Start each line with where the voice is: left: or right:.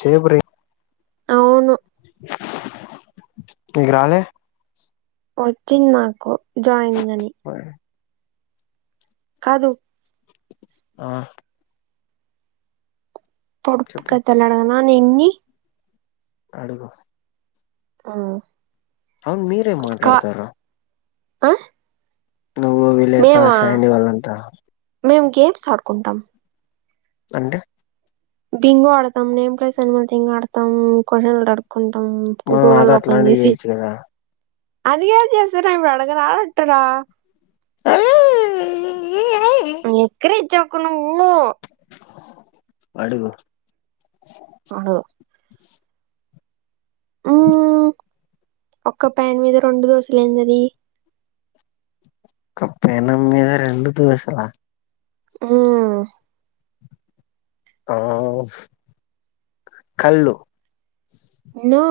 left: సేపురీ
right: అవును
left: ఇగ రాలే
right: వచ్చింది నాకు జాయినింగ్ అని కాదు
left: ఆ
right: పొడుపు
left: చెప్పు
right: కతలడగనా నిన్ని
left: అడుగు
right: ఆ
left: అవున్ మీరే మాట్లాడతారా?
right: ఆ
left: నువ్వు, విలేక,
right: మేమా
left: షైనీ వాళ్ళంతా
right: సాడుకుంటాం
left: అంటే
right: బింగో ఆడతాం నేమ్ ప్లేస్ లో అనిమల్ కింగ్ ఆడతాం కొ [unintelligible] కొంటాం
left: మనం నాతో
right: గూగుల్లో ఓపన్
left: అట్లాంటివి
right: చేసి
left: చేయొచ్చు కదా
right: అందుకేం చేస్తారా ఏమైనా అడగరా ఉంటార ఎక్కిరించకు నువ్వు
left: అడుగు
right: అవును ఉమ్మ్మ్మ్ ఒక్క ప్యాన్ మీద రెండు దోశలెందది?
left: ఒక పెనం మీద రెండు దోశల ఆ
right: అమ్మ్
left: ఆ కల్లు
right: నో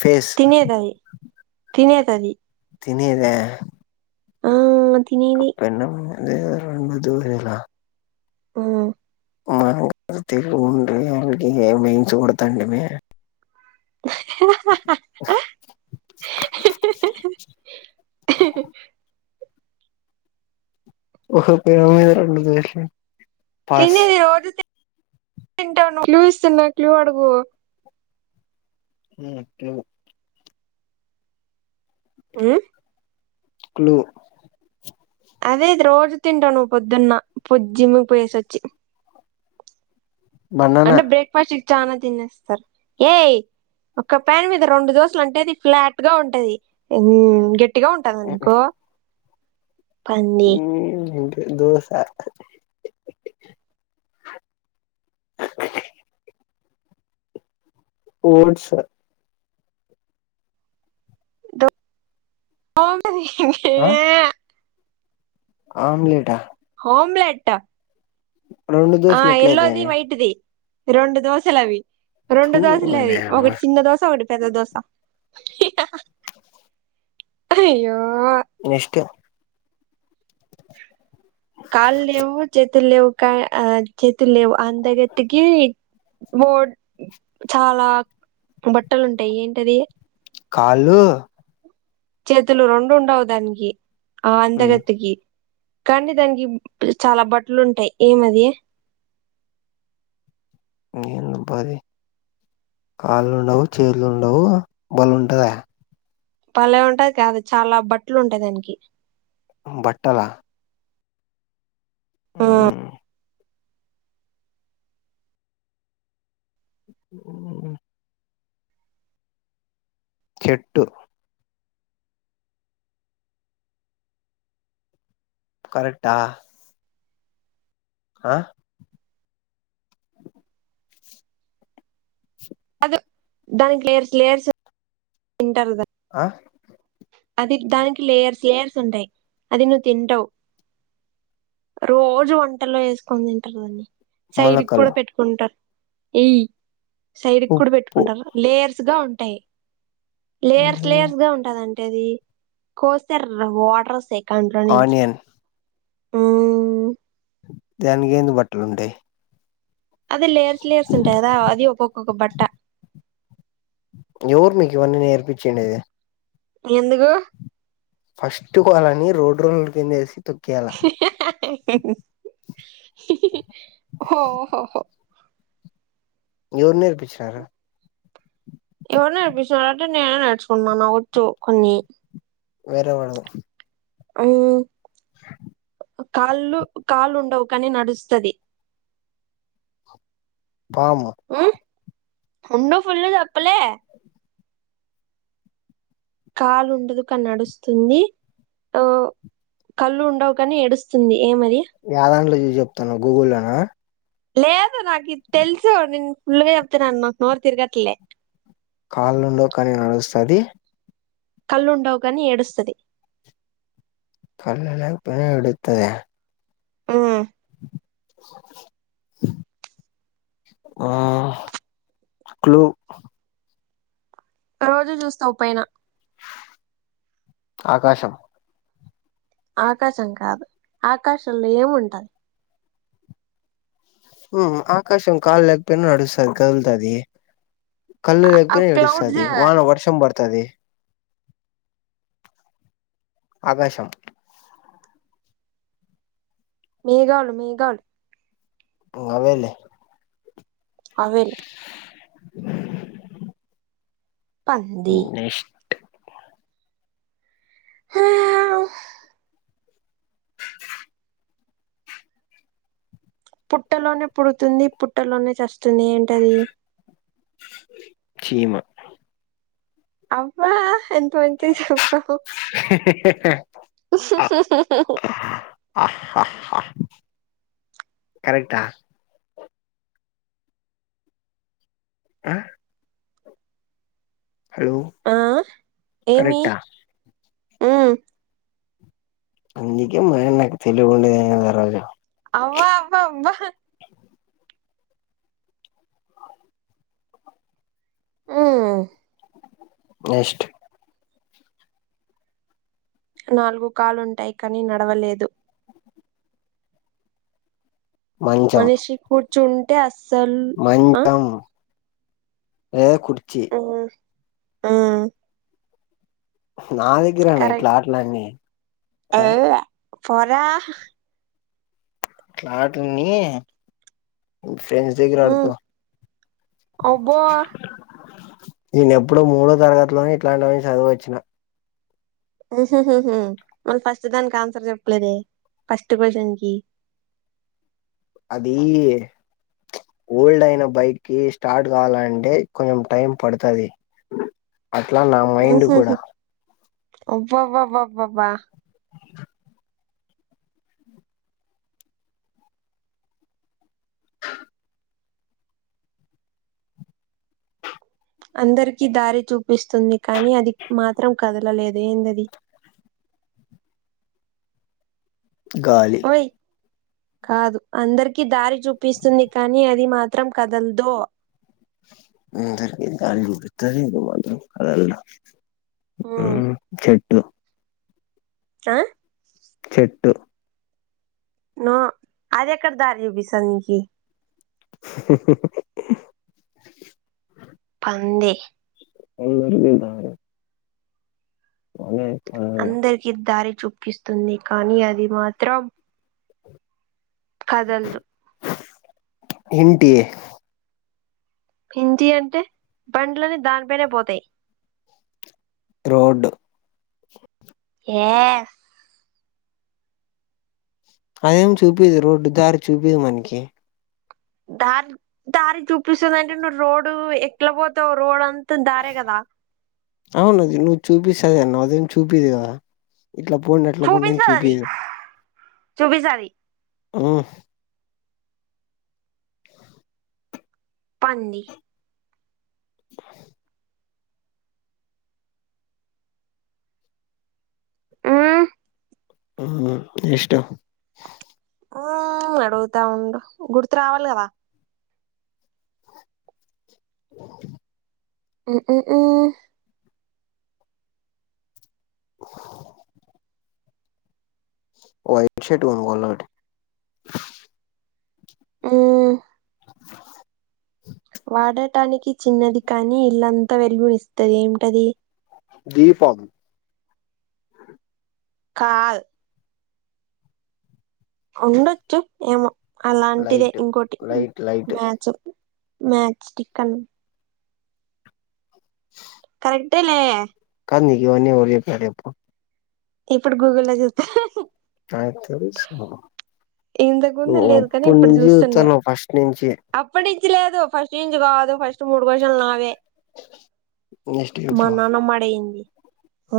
left: ఫేస్
right: తినేదది తినే
left: తిన్నేదా
right: ఆ తినేది
left: అప్పన్న మ రె ద వరిలా
right: హ్మ్మ్
left: మన తె ఉండ వాకి వేయించకూడతండి మ హ [unintelligible]
right: తినేది రోజు తిం తింటాను క్లూ ఇస్తున్నా క్లూ అడుగు?
left: హ [unintelligible]
right: ఉమ్
left: క్లు
right: అదేటి రోజు తింటా నువ్వు పొద్దున్న పొద్ జిమ్కి పోయేసోచ్చి.
left: బనానా
right: అంటే బ్రేక్ఫాస్ట్కి చానా తినేస్తారు ఏయ్ ఒక ప్యాన్ మీద రెండు దోశలంటే అది ఫ్లాట్ గా ఉంటది ఉమ్ గెట్ గట్టిగా ఉంటాదనుకో
left: ంట దోస ఓట్స్
right: [unintelligible]
left: ఆమ్లెట్ ఆ
right: ఆమ్లెట్
left: రెండు
right: ఆ
left: దోశలు
right: ఎల్లో ది
left: ఎట్లయితాయి
right: వైట్ ది రెండు దోశలు అవి రెండు
left: థూ
right: దోశలు
left: ఓరి
right: అవి
left: యమ్మ
right: ఒకటి చిన్న దోశ ఒకటి పెద్ద దోసా అయ్యో
left: నెక్స్ట్
right: కాళ్ళు లేవు చేతులు లేవు చేతులు లేవు అంద గత్తేకి బో చాలా బట్టలుంటాయి ఏంటది
left: కాళ్ళు
right: చేతులు రెండు ఉండవు దానికి ఆ అందగత్తేకి కానీ దానికి చాలా బట్టలు ఉంటాయి ఏమది
left: ఎందబ్బ అది కాళ్ళు లేవు చేతులు లేవు బల ఉంటదా
right: భలే ఉంటది కాదు చాలా బట్టలు ఉంటాయి దానికి
left: బట్టలా
right: ఉం
left: ఉ చెట్టు కరెక్టా ఆ
right: దానికి లేర్స్ లేయర్స్ తింటారు కాడ [unintelligible]
left: ఆ
right: అది దానికి లేయర్స్ లేయర్స్ ఉంటాయి అది నువ్వు తింటవు రోజు వంటలో వేసుకుని తింటారు వాళ్ళు సైడ్కి
left: మొలకలు
right: కూడా పెట్టుకుంటారు ఎయి సైడ్ కూడా
left: ఉప్పు
right: పెట్టుకుంటారు లేయర్స్ గా ఉంటాయి లేయర్స్ లేయర్స్ గా ఉంటద టది కోస్తే వాటర్ వస్తే కంటిలో నుంచి
left: ఆనియన్
right: ఉం
left: దానికి ఎందు బట్టలు ఉంటాయి
right: అది లేయర్స్ లేయర్స్ ఉంటది కదా అది ఒక్క ఒక్కొక్క బట్ట
left: ఎవరు నీకు ఇవన్నీ నేర్పించిండేది
right: ఎందుకు
left: ఫస్ట్కు వాళ్ళని రోడ్ రోలర్ కిందేసి తొక్కేయాల
right: ఓహోహో
left: ఎవరు నేర్పిచ్చినారు
right: ఎవరు నేర్పిస్తున్నారు అంటే నేనే నేర్చుకున్ను నాకొచ్చు కొన్ని
left: వరే వాళ [unintelligible]
right: ఉం కాళ్ళు కాళ్లు ఉండవు కానీ నడుస్తది
left: బమ్ [unintelligible]
right: రెండు ఫుల్ తప్పలే కాలు ఉండదు కాని నడుస్తుంది ఓ కళ్ళు ఉండవు కాని ఏడుస్తుంది ఏమది
left: యాదాన్ట్లో చూసి చెప్తునావు గూగుల్లోనా
right: లేదు నాకిది తెలుసు నేను ఫుల్గా చెప్తున్నాను నాకు నోరు తిరగట్లే
left: కాళ్ళు ఉండవు కానీ నడుస్తది
right: కల్లుండవ్ గాని ఏడుస్తుది
left: న్న పని ఎతుద [unintelligible]
right: మ్మ్
left: ఆ క్లుూ
right: రోజు చూస్తావు పైన
left: ఆకాశం
right: ఆకాశం కాదు ఆకాశంలో ఏము ఉంటది
left: ఆకాశం కాల్ లేకపోయినా నడుస్తుది కదులుతది కళ్ళు లేకపోయినా
right: క్లౌడ్స్
left: ఎడుస్తుది వాన వర్షం పడతది ఆకాశం
right: మేఘాలు మేఘల్
left: అవేలే
right: అవలే పంది
left: నెక్స్ట్
right: హ్మ్ పుట్టలోనే పుడుతుంది పుట్టలోనే చస్తుంది ఏంటది
left: చీమ
right: అబ్వ ఎంత వింతగా చెప్ప
left: కరెక్టా ఆ హలో
right: ఆ
left: కరెక్టా
right: మ్మ్
left: అందుక మేన్న తెలిగుండ రజ
right: అవ్వవా అవ్వ అవ్వ మ్మ్
left: నెక్స్ట్
right: నాలుగు కాలుంటాయి కానీ నడవలేదు
left: మంచం
right: మనిషి కూర్చు ఉంటే అస్సల్ ఆ
left: ఏ
right: మ్మ్
left: నా దగ్గరన్న ఇట్లా
right: కరెక్ట్
left: అట్లన్న ఆ
right: పో రా
left: క్లాట్ అన్ని తేజ్ దగ్గర అడుకో
right: ఉమ్ అబ్బో
left: నేన ఎప్పుడో మూడో తరగతిలోని ఇట్లాంటివన్న చదువు వచ్చిన
right: మళ్ళీ ఫస్ట్ దానికి ఆన్సర్ చెప్పలేదే ఫస్ట్ క్వ్చన్ కి
left: అది ఓల్డ్ అయిన బైక్కిి స్టార్ట్ కావాలంటే కొంచెం టైం పడతది అట్లా నా మైండ్ కూడా
right: ఒబ బ ఒబ్బబా అందరికీ దారి చూపిస్తుంది కానీ అది మాత్రం కదలలేదు ఏందది
left: గాలి
right: ఓయ్ కాదు అందరికీ దారి చూపిస్తుంది కానీ అది మాత్రం కదలదు
left: అందరికీ దారి చూపిస్తుంది కానీ అది మాత్రం కదలదు
right: ఉమ్
left: హ్మ్ చెట్టు
right: ఆ
left: చెట్టు
right: ఆ ఆది ఎక్కడ దారి చూపిస్తాది నికి
left: ఉహ్మ్ హు హు
right: పంది
left: [unintelligible] [unintelligible]
right: అందరికి దారి చూపిస్తుంది కానీ అది మాత్రం కదలదు
left: ఏంటి
right: పింటి అంటే పండ్లన్నీ దానిపైనే పోతాయి
left: రోడ్
right: ఏ
left: అదేం చూపిది రోడ్డు దారి చూపిదు మనకి
right: దారి దారి చూపిస్తదండే నువ్వు రోడు ఎట్ల పోతావు రోడ్ అంతా తం దారే కదా
left: అవును అది నువ్వు చూపిస్తదనవ్ అదేం చూపిదు కదా ఇట్లా పోండి అట్లా పోండి అని చూపిదు
right: చూపిస్తాది
left: ఉమ్
right: పంది మ్మ్
left: ఉమ్ హు ఇష్టం
right: ఆ అడుగుతా ఉండు గుర్తు రావాలి కదా
left: ఉమ్
right: ఉమ్ ఉమ్ హు
left: వైట్ షర్ట్ కొనుక్కోవాలి ఒకటి
right: ఉమ్ వాడటానికి చిన్నది కాని ఇల్లంతా వెలుగునిస్తది ఏటది
left: దీపం
right: కాదు ఉండొచ్చు ఏమో అలాంటిదే
left: లైట్
right: ఇంకోటి
left: లైట్ లైట్
right: మ్యాచ్ మ్యాథ్స్టిక్ అని ఇట్టలే
left: కాదు నీకు ఇవన్నీ ఎవరు చెప్పినారు చెప్పు
right: ఇప్పుడు గూగుల్లో లో చూస్త హా
left: నాకు తెలుసు
right: ఇంతకు ముందు
left: నువ్
right: లేదు కానీ
left: అప్పుటి
right: ఇప్పుడు
left: నుంచి చూస్తానవ్ ఫస్ట్ నుంచి
right: ఇచి లేదు ఫస్ట్ నుంచి కాదు ఫస్ట్ మూడు క్వశ్చన్లు నావే
left: నెక్స్ట్
right: మా
left: చెప్పు
right: నానమ్మ అడిగింది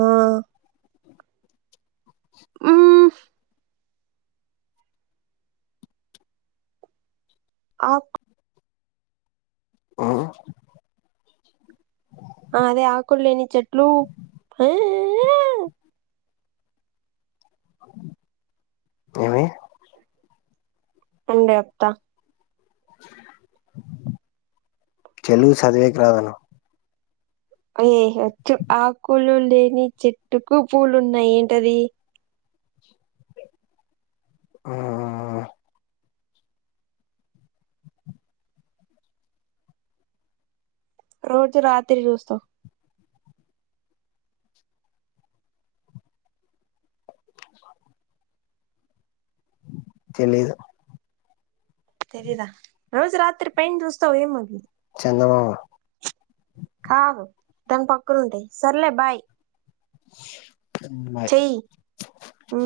right: ఉమ్ ఉమ్ ఆప్
left: ఉమ్
right: ఆ అదే ఆకులేనిది చెట్లు హా హే
left: ఏమి
right: ఉండే చెప్తా
left: చేలుగు చదివేకి రాదను
right: ఏయ్ వచ్చు ఆకులు లేని చెట్టుకు పూలు ఉన్నాయి ఏంటది
left: ఉమ్ ఆ ఆ
right: రోజు రాత్రి చూస్తావ్
left: తెలిదు
right: రోజు రాత్రి పైనా చూస్తావ్ ఏమది
left: చందమామ
right: దానికి పక్కనా ఉంటయి సర్లే బాయ్
left: బాయ్
right: చేయ్ ఉ